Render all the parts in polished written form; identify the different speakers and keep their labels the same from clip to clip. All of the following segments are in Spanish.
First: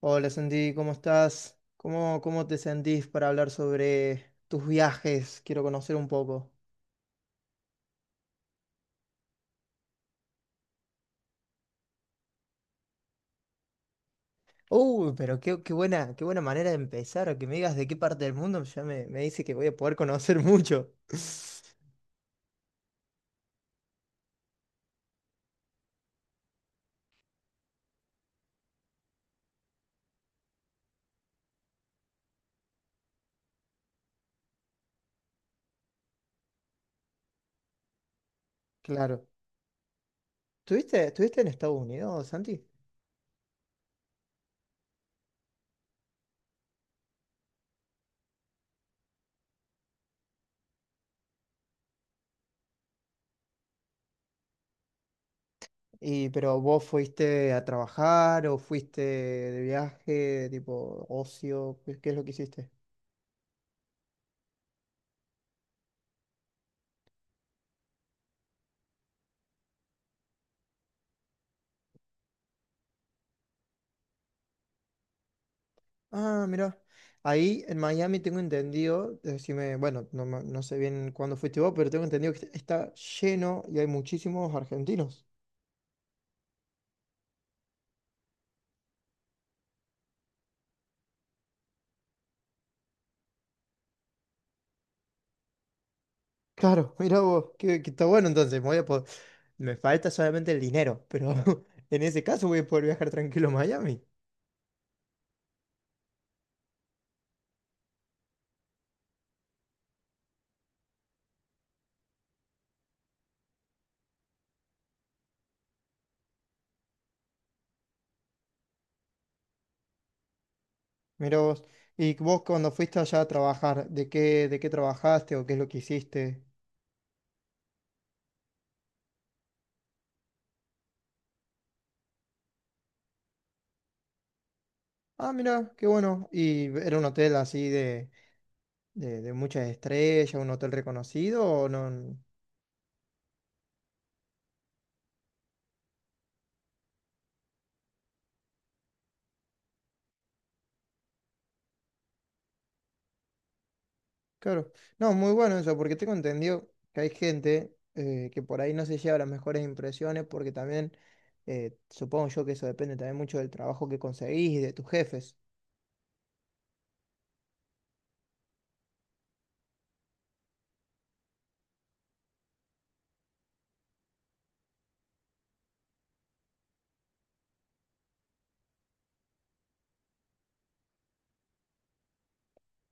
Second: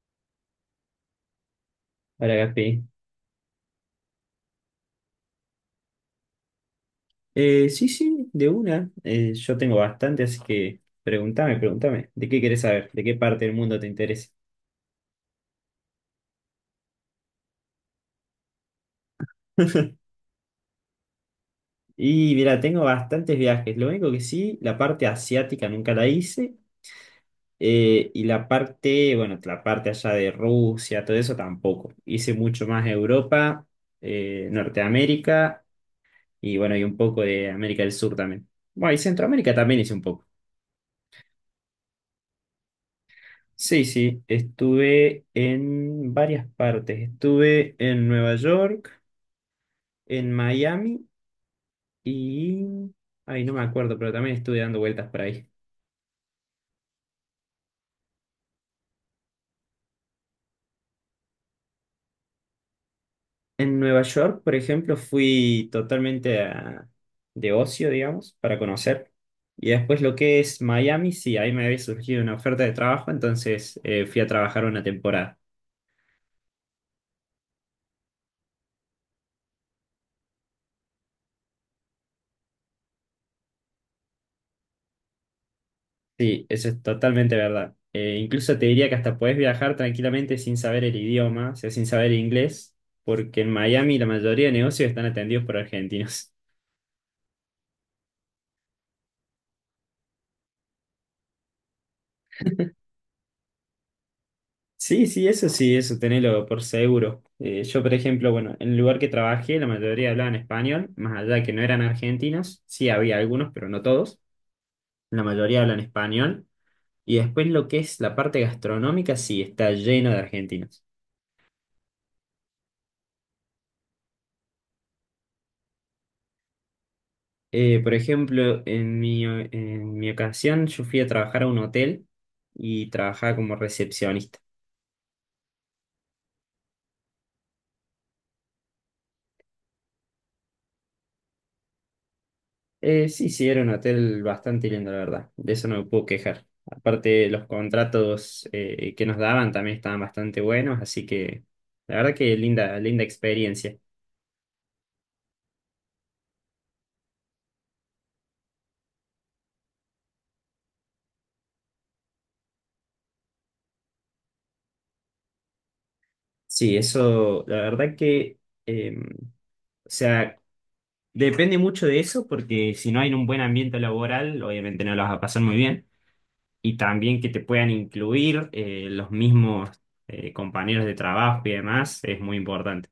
Speaker 1: Hola Sandy, ¿cómo estás? ¿Cómo,
Speaker 2: Hola,
Speaker 1: cómo te
Speaker 2: Gaspi.
Speaker 1: sentís para hablar sobre tus viajes? Quiero conocer un poco.
Speaker 2: Sí, sí, de una. Yo tengo bastante, así que pregúntame. ¿De qué querés saber? ¿De qué parte del mundo te interesa?
Speaker 1: Pero qué buena manera de empezar, que me digas de qué parte del mundo, ya me dice que voy a poder conocer mucho.
Speaker 2: Y mira, tengo bastantes viajes. Lo único que sí, la parte asiática nunca la hice. Y la parte, bueno, la parte allá de Rusia, todo eso tampoco. Hice mucho más Europa, Norteamérica y bueno, y un poco de América del Sur también. Bueno, y
Speaker 1: Claro.
Speaker 2: Centroamérica también hice un poco.
Speaker 1: ¿Estuviste en Estados Unidos, Santi?
Speaker 2: Sí, sí, estuve en varias partes. Estuve en Nueva York, en Miami y... Ay, no me acuerdo, pero también estuve dando vueltas por ahí.
Speaker 1: Y, pero vos fuiste a trabajar o fuiste de viaje, tipo ocio, ¿qué es lo que hiciste?
Speaker 2: En Nueva York, por ejemplo, de ocio, digamos, para conocer. Y después lo que es Miami, sí, ahí me había surgido una oferta de trabajo, entonces fui a trabajar una temporada.
Speaker 1: Ah, mira. Ahí en Miami tengo entendido, decime, bueno, no, no sé bien cuándo fuiste vos, pero tengo entendido que está lleno y hay muchísimos argentinos.
Speaker 2: Sí, eso es totalmente verdad. Incluso te diría que hasta podés viajar tranquilamente sin saber el idioma, o sea, sin saber inglés, porque en Miami la mayoría de negocios están atendidos por argentinos.
Speaker 1: Claro, mira vos, que está bueno entonces. Me Voy a po- Me falta solamente el dinero, pero en ese caso voy a poder viajar tranquilo a Miami.
Speaker 2: Sí, sí, eso tenelo por seguro. Yo, por ejemplo, bueno, en el lugar que trabajé, la mayoría hablaban español, más allá de que no eran argentinos, sí había algunos, pero no todos. La mayoría hablan español. Y después lo que es la parte gastronómica, sí, está lleno de argentinos.
Speaker 1: Mira vos. Y vos cuando fuiste allá a trabajar, ¿de qué trabajaste o qué es lo que hiciste?
Speaker 2: Por ejemplo, en mi ocasión yo fui a trabajar a un hotel y trabajaba como recepcionista.
Speaker 1: Ah, mira, qué bueno. ¿Y era un hotel así de muchas estrellas, un hotel reconocido o no?
Speaker 2: Sí, sí, era un hotel bastante lindo, la verdad. De eso no me puedo quejar. Aparte, los contratos que nos daban también estaban bastante buenos, así que la verdad que linda, linda experiencia.
Speaker 1: Claro. No, muy bueno eso, porque tengo entendido que hay gente que por ahí no se lleva las mejores impresiones, porque también supongo yo que eso depende también mucho del trabajo que conseguís y de tus jefes.
Speaker 2: Sí, eso, la verdad que, eh, o sea, depende mucho de eso porque si no hay un buen ambiente laboral, obviamente no lo vas a pasar muy bien. Y también que te puedan incluir, los mismos compañeros de trabajo y demás es muy importante.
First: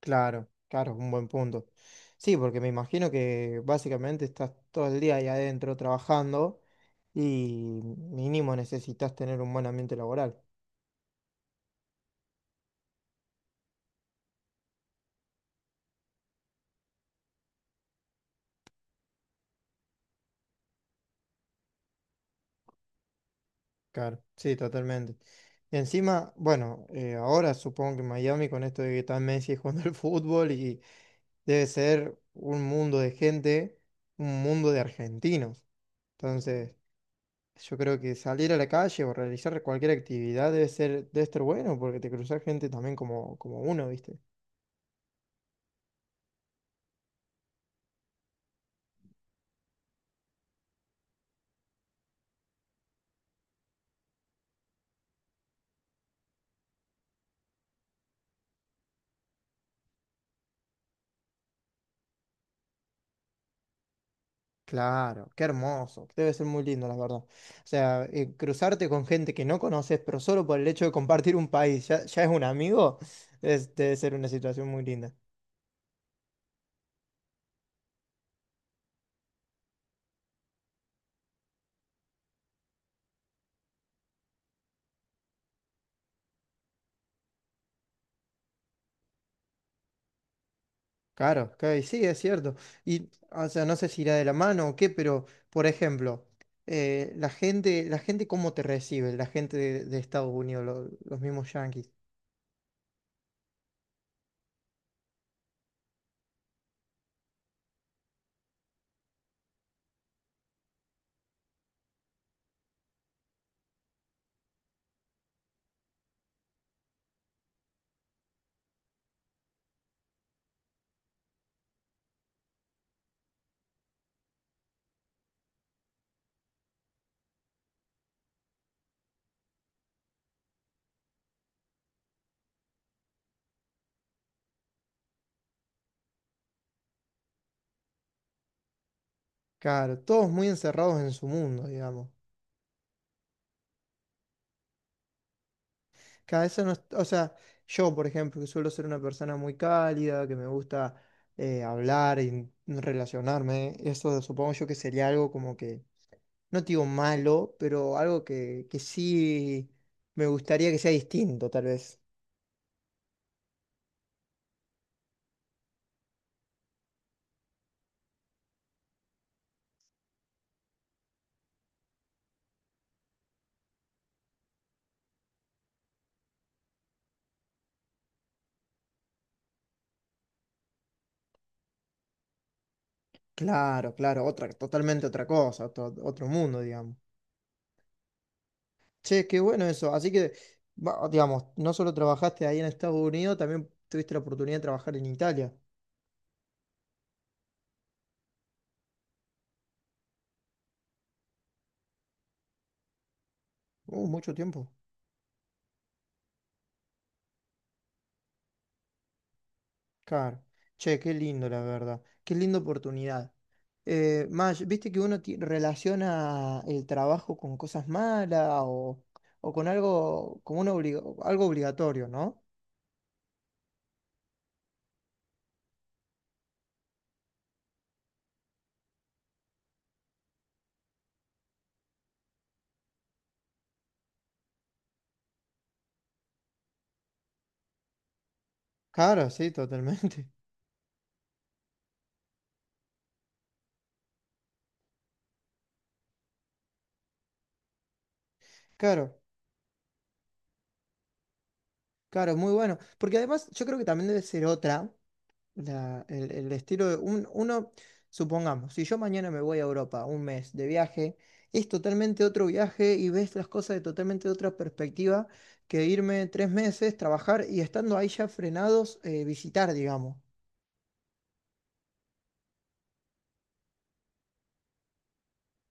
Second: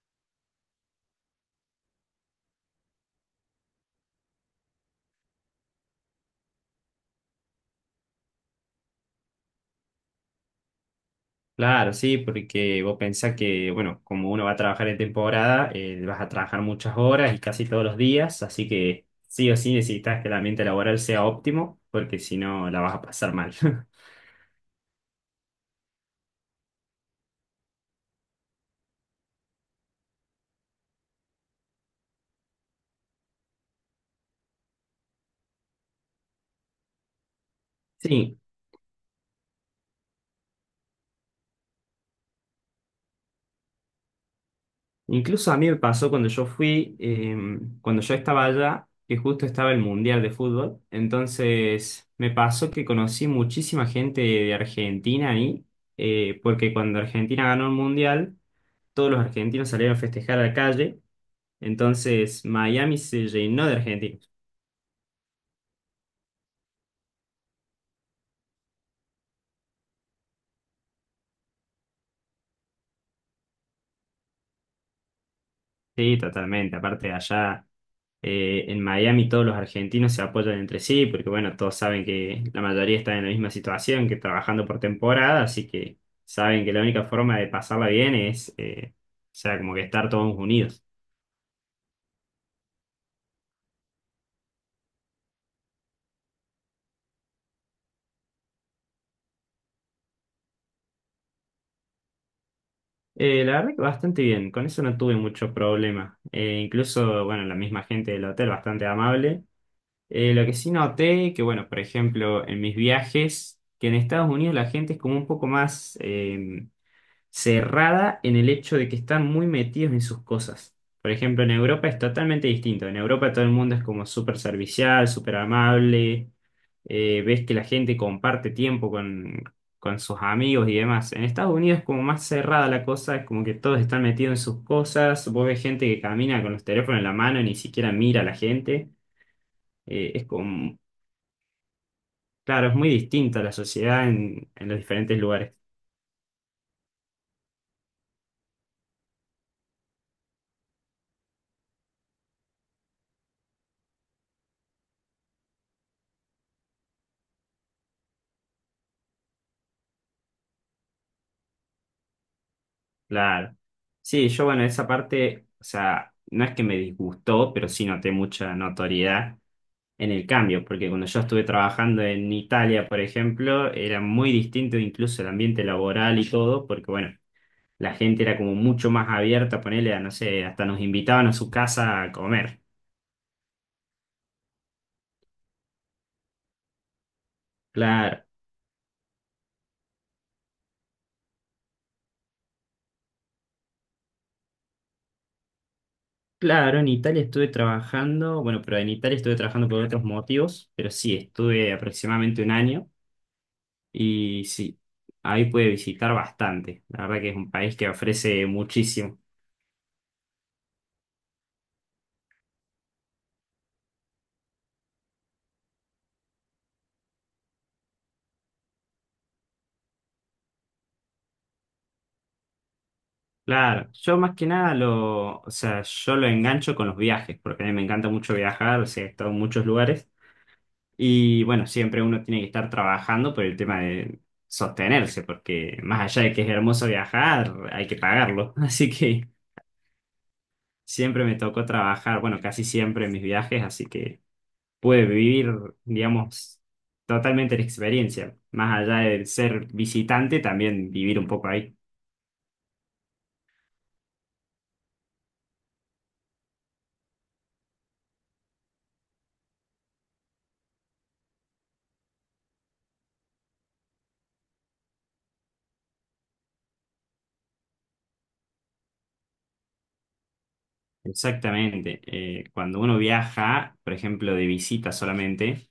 Speaker 1: Claro, claro, un buen punto. Sí, porque me imagino que básicamente estás todo el día ahí adentro trabajando y mínimo necesitas tener un buen ambiente laboral.
Speaker 2: Claro, sí, porque vos pensás que, bueno, como uno va a trabajar en temporada, vas a trabajar muchas horas y casi todos los días, así que sí o sí necesitas que el ambiente laboral sea óptimo, porque si no la vas a pasar mal.
Speaker 1: Claro, sí, totalmente. Y encima, bueno, ahora supongo que Miami con esto de que está Messi jugando al fútbol y debe ser un mundo de gente, un mundo de argentinos. Entonces, yo creo que
Speaker 2: Sí,
Speaker 1: salir a la calle o realizar cualquier actividad debe estar bueno porque te cruzas gente también como, como uno, ¿viste?
Speaker 2: incluso a mí me pasó cuando yo fui, cuando yo estaba allá, que justo estaba el Mundial de Fútbol. Entonces me pasó que conocí muchísima gente de Argentina ahí, porque cuando Argentina ganó el Mundial, todos los argentinos salieron a festejar a la calle. Entonces Miami se llenó de argentinos.
Speaker 1: Claro, qué hermoso, debe ser muy lindo, la verdad. O sea, cruzarte con gente que no conoces, pero solo por el hecho de compartir un país, ya es un amigo, debe ser una situación muy linda.
Speaker 2: Sí, totalmente. Aparte de allá. En Miami todos los argentinos se apoyan entre sí, porque bueno, todos saben que la mayoría está en la misma situación, que trabajando por temporada, así que saben que la única forma de pasarla bien es, como que estar todos unidos.
Speaker 1: Claro, ok, sí, es cierto. Y, o sea, no sé si irá de la mano o qué, pero, por ejemplo, la gente cómo te recibe, la gente de Estados Unidos, los mismos yanquis.
Speaker 2: La verdad que bastante bien, con eso no tuve mucho problema. Incluso, bueno, la misma gente del hotel, bastante amable. Lo que sí noté, que bueno, por ejemplo, en mis viajes, que en Estados Unidos la gente es como un poco más... cerrada en el hecho de que están muy metidos en sus cosas. Por ejemplo, en Europa es totalmente distinto. En Europa todo el mundo es como súper servicial, súper amable. Ves que la gente comparte tiempo con sus amigos y demás. En Estados Unidos es como más cerrada la cosa, es como que todos están metidos en sus cosas. Vos ves gente que camina con los teléfonos en la mano y ni siquiera mira a la gente.
Speaker 1: Claro,
Speaker 2: Eh, es
Speaker 1: todos muy
Speaker 2: como,
Speaker 1: encerrados en su mundo, digamos.
Speaker 2: claro, es muy distinta la sociedad en los diferentes lugares.
Speaker 1: Cada eso no, o sea, yo, por ejemplo, que suelo ser una persona muy cálida, que me gusta hablar y relacionarme, eso supongo yo que sería algo como que, no te digo malo, pero algo que sí me gustaría que sea distinto, tal vez.
Speaker 2: Claro. Sí, yo bueno, esa parte, o sea, no es que me disgustó, pero sí noté mucha notoriedad en el cambio, porque cuando yo estuve trabajando en Italia, por ejemplo, era muy distinto incluso el ambiente laboral y todo, porque bueno, la gente era como mucho más abierta, ponerle a, no sé, hasta nos invitaban a su casa a comer.
Speaker 1: Claro, claro, otra, totalmente otra cosa, otro mundo, digamos.
Speaker 2: Claro,
Speaker 1: Che, qué bueno eso. Así que, digamos, no solo trabajaste ahí en Estados Unidos, también tuviste la oportunidad de trabajar en Italia.
Speaker 2: claro, en Italia estuve trabajando, bueno, pero en Italia estuve trabajando por otros motivos, pero sí, estuve aproximadamente un año.
Speaker 1: Mucho
Speaker 2: Y
Speaker 1: tiempo.
Speaker 2: sí, ahí puede visitar bastante. La verdad que es un país que ofrece muchísimo.
Speaker 1: Claro. Che, qué lindo, la verdad. Qué linda oportunidad. Maj, ¿viste que uno relaciona el trabajo con cosas malas o con algo, como una algo obligatorio, ¿no?
Speaker 2: Claro, yo más que nada lo, o sea, yo lo engancho con los viajes, porque a mí me encanta mucho viajar, o sea, he estado en muchos lugares. Y bueno, siempre uno tiene que estar trabajando por el tema de sostenerse, porque más allá de que es hermoso viajar, hay que pagarlo. Así que
Speaker 1: Claro, sí, totalmente.
Speaker 2: siempre me tocó trabajar, bueno, casi siempre en mis viajes, así que pude vivir, digamos, totalmente la experiencia. Más allá
Speaker 1: Claro,
Speaker 2: de ser visitante, también vivir un poco ahí.
Speaker 1: claro, muy bueno. Porque además yo creo que también debe ser otra. El estilo de uno, supongamos, si yo mañana me voy a Europa un mes de viaje, es totalmente otro viaje y ves las cosas de totalmente otra perspectiva que irme 3 meses, trabajar y estando ahí ya frenados, visitar, digamos.
Speaker 2: Exactamente. Cuando uno viaja, por ejemplo, de visita solamente,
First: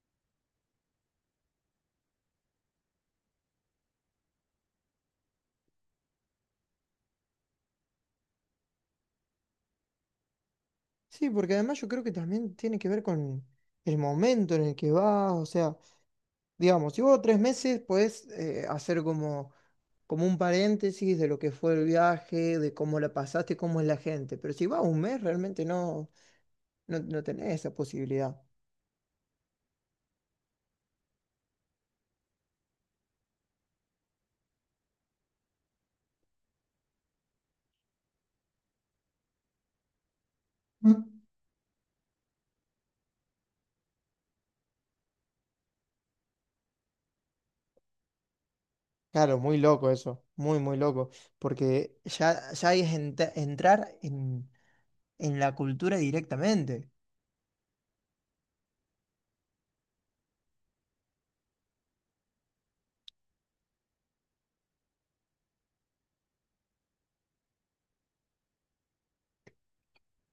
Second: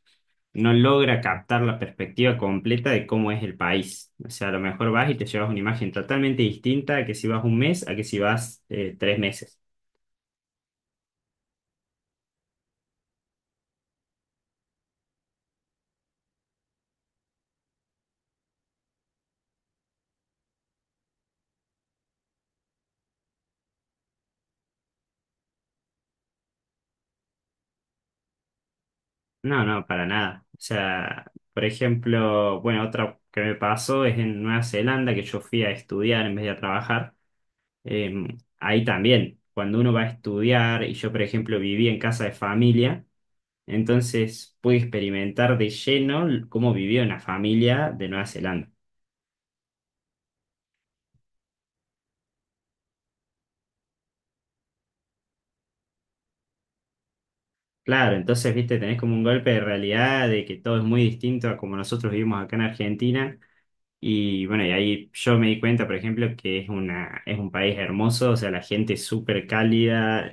Speaker 2: no logra captar la perspectiva completa de cómo es el país. O sea, a lo mejor vas y te llevas una imagen totalmente distinta a que si vas un mes, a que si vas, tres meses.
Speaker 1: Sí, porque además yo creo que también tiene que ver con el momento en el que vas, o sea, digamos, si vos 3 meses podés hacer como, como un paréntesis de lo que fue el viaje, de cómo la pasaste, cómo es la gente, pero si vas un mes realmente no, No, no tenés esa posibilidad.
Speaker 2: No, no, para nada. O sea, por ejemplo, bueno, otra que me pasó es en Nueva Zelanda, que yo fui a estudiar en vez de a trabajar. Ahí también, cuando uno va a estudiar, y yo,
Speaker 1: Mm.
Speaker 2: por ejemplo, viví en casa de familia, entonces pude experimentar de lleno l- cómo vivía una familia de Nueva Zelanda.
Speaker 1: Claro, muy loco eso, muy, muy loco, porque ya es entrar en la cultura directamente.
Speaker 2: Claro, entonces, viste, tenés como un golpe de realidad de que todo es muy distinto a como nosotros vivimos acá en Argentina. Y bueno, y ahí yo me di cuenta, por ejemplo, que es una, es un país hermoso, o sea, la gente es súper cálida.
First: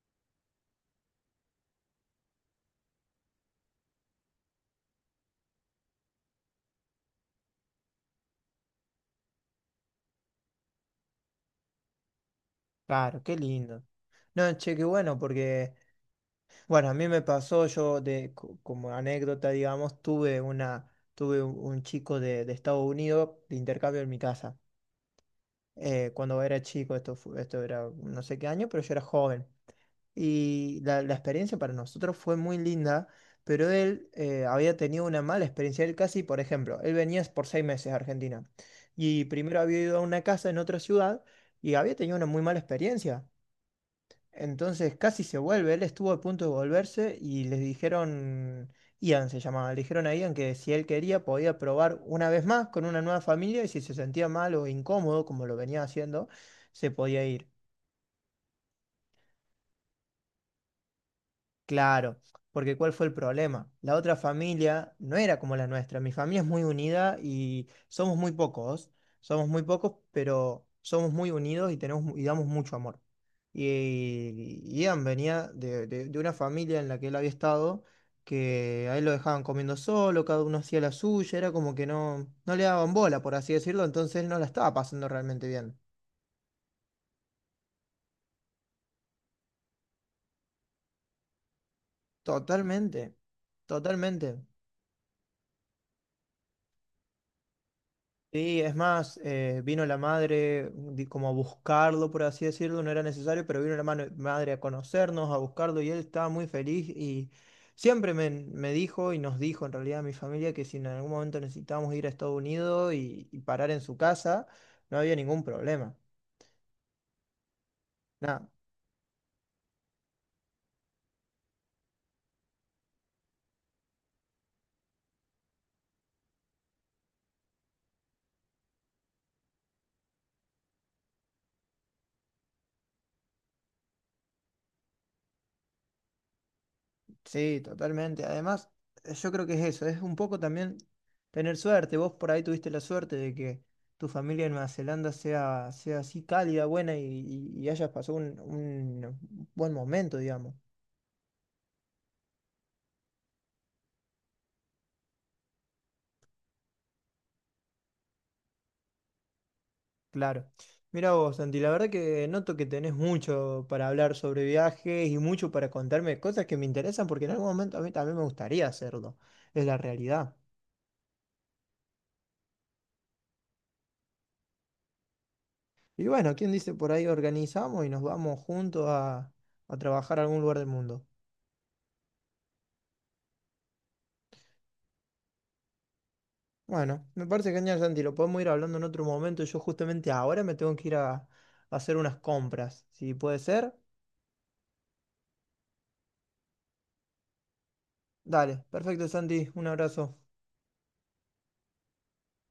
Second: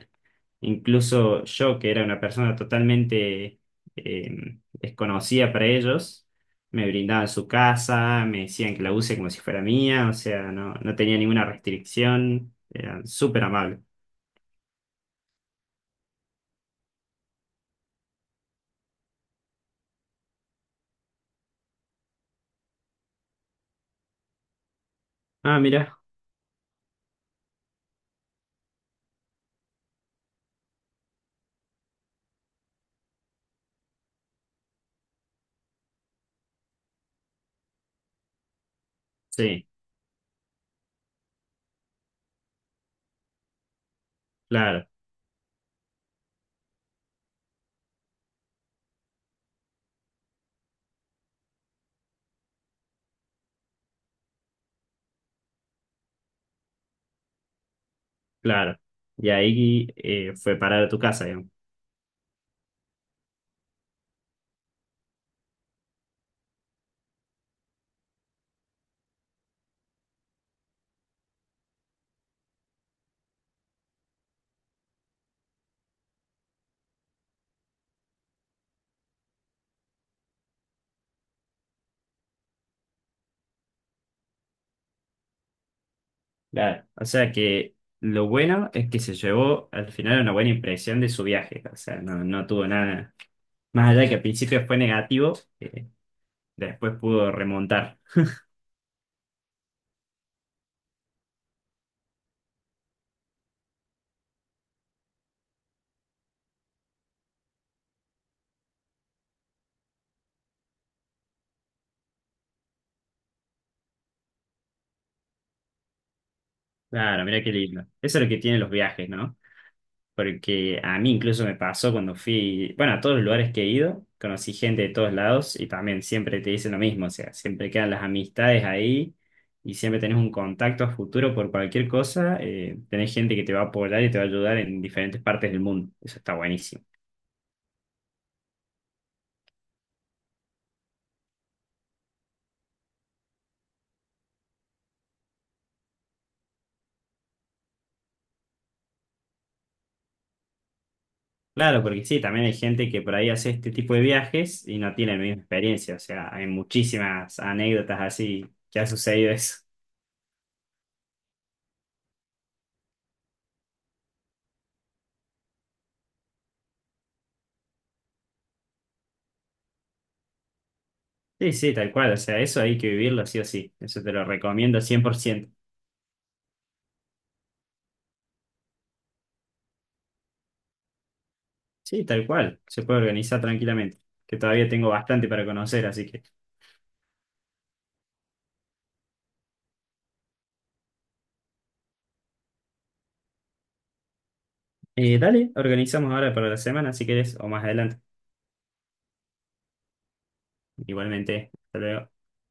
Speaker 2: Incluso yo, que era una persona totalmente desconocida para ellos, me brindaban su casa, me decían que la use como si fuera mía, o sea, no, no tenía ninguna restricción, eran
Speaker 1: Claro, qué
Speaker 2: súper amables.
Speaker 1: lindo. No, che, qué bueno, porque, bueno, a mí me pasó, yo de, como anécdota, digamos, tuve un chico de Estados Unidos de intercambio en mi casa.
Speaker 2: Ah, mira,
Speaker 1: Cuando era chico, esto, esto era no sé qué año, pero yo era joven. Y la, la experiencia para nosotros fue muy linda, pero él había tenido una mala experiencia. Él casi, por ejemplo, él venía por 6 meses a Argentina y primero
Speaker 2: sí,
Speaker 1: había ido a una casa en otra ciudad y había tenido una muy mala experiencia.
Speaker 2: claro,
Speaker 1: Entonces casi se vuelve, él estuvo a punto de volverse y les dijeron, Ian se llamaba, le dijeron a Ian que si él quería podía probar una vez más con una nueva familia y si se sentía mal o incómodo, como lo venía haciendo, se podía ir.
Speaker 2: claro. Y ahí, fue parar a tu casa, digamos.
Speaker 1: Claro, porque ¿cuál fue el problema? La otra familia no era como la nuestra. Mi familia es muy unida y somos muy pocos. Somos muy pocos, pero somos muy unidos y tenemos y damos mucho amor. Y Ian venía de, de una familia en la que él había estado, que a él lo dejaban comiendo solo, cada uno hacía la suya, era como que no, no le daban bola, por así decirlo, entonces él no la estaba pasando realmente bien.
Speaker 2: Claro, o sea que lo bueno es que se llevó al final una buena impresión de su viaje, o sea, no, no tuvo nada.
Speaker 1: Totalmente,
Speaker 2: Más allá de que al
Speaker 1: totalmente.
Speaker 2: principio fue negativo, eh, después pudo remontar.
Speaker 1: Sí, es más, vino la madre como a buscarlo, por así decirlo, no era necesario, pero vino la madre a conocernos, a buscarlo y él estaba muy feliz y me dijo y nos dijo en realidad a mi familia que si en algún momento necesitábamos ir a Estados Unidos y parar en su casa, no había ningún problema.
Speaker 2: Claro, mira qué lindo. Eso es lo que
Speaker 1: Nada.
Speaker 2: tienen los viajes, ¿no? Porque a mí incluso me pasó cuando fui, bueno, a todos los lugares que he ido, conocí gente de todos lados y también siempre te dicen lo mismo, o sea, siempre quedan las amistades ahí y siempre tenés un contacto a futuro por cualquier cosa. Tenés gente que te va a apoyar y te va a ayudar en diferentes partes del mundo. Eso está buenísimo.
Speaker 1: Sí, totalmente. Además, yo creo que es eso, es un poco también tener suerte. Vos por ahí tuviste la suerte de que tu familia en Nueva Zelanda sea así cálida, buena y, y hayas pasado un buen momento, digamos.
Speaker 2: Claro, porque sí, también hay gente que por ahí hace este tipo de viajes y no tiene la misma experiencia, o sea, hay muchísimas anécdotas así que ha sucedido eso.
Speaker 1: Claro. Mira vos, Santi, la verdad que noto que tenés mucho para hablar sobre viajes y mucho para contarme cosas que me interesan porque en algún momento a mí también me gustaría hacerlo. Es la realidad.
Speaker 2: Sí, sí, tal cual. O sea, eso hay que vivirlo sí o sí. Eso te lo recomiendo 100%.
Speaker 1: Y bueno, ¿quién dice por ahí organizamos y nos vamos juntos a trabajar a algún lugar del mundo?
Speaker 2: Sí, tal cual. Se puede organizar tranquilamente. Que todavía tengo bastante para conocer, así que.
Speaker 1: Bueno, me parece genial, Santi. Lo podemos ir hablando en otro momento. Yo justamente ahora me tengo que ir a hacer unas compras. Si puede ser.
Speaker 2: Dale, organizamos ahora para la semana si querés o más adelante.
Speaker 1: Dale, perfecto, Santi. Un abrazo.
Speaker 2: Igualmente. Hasta luego.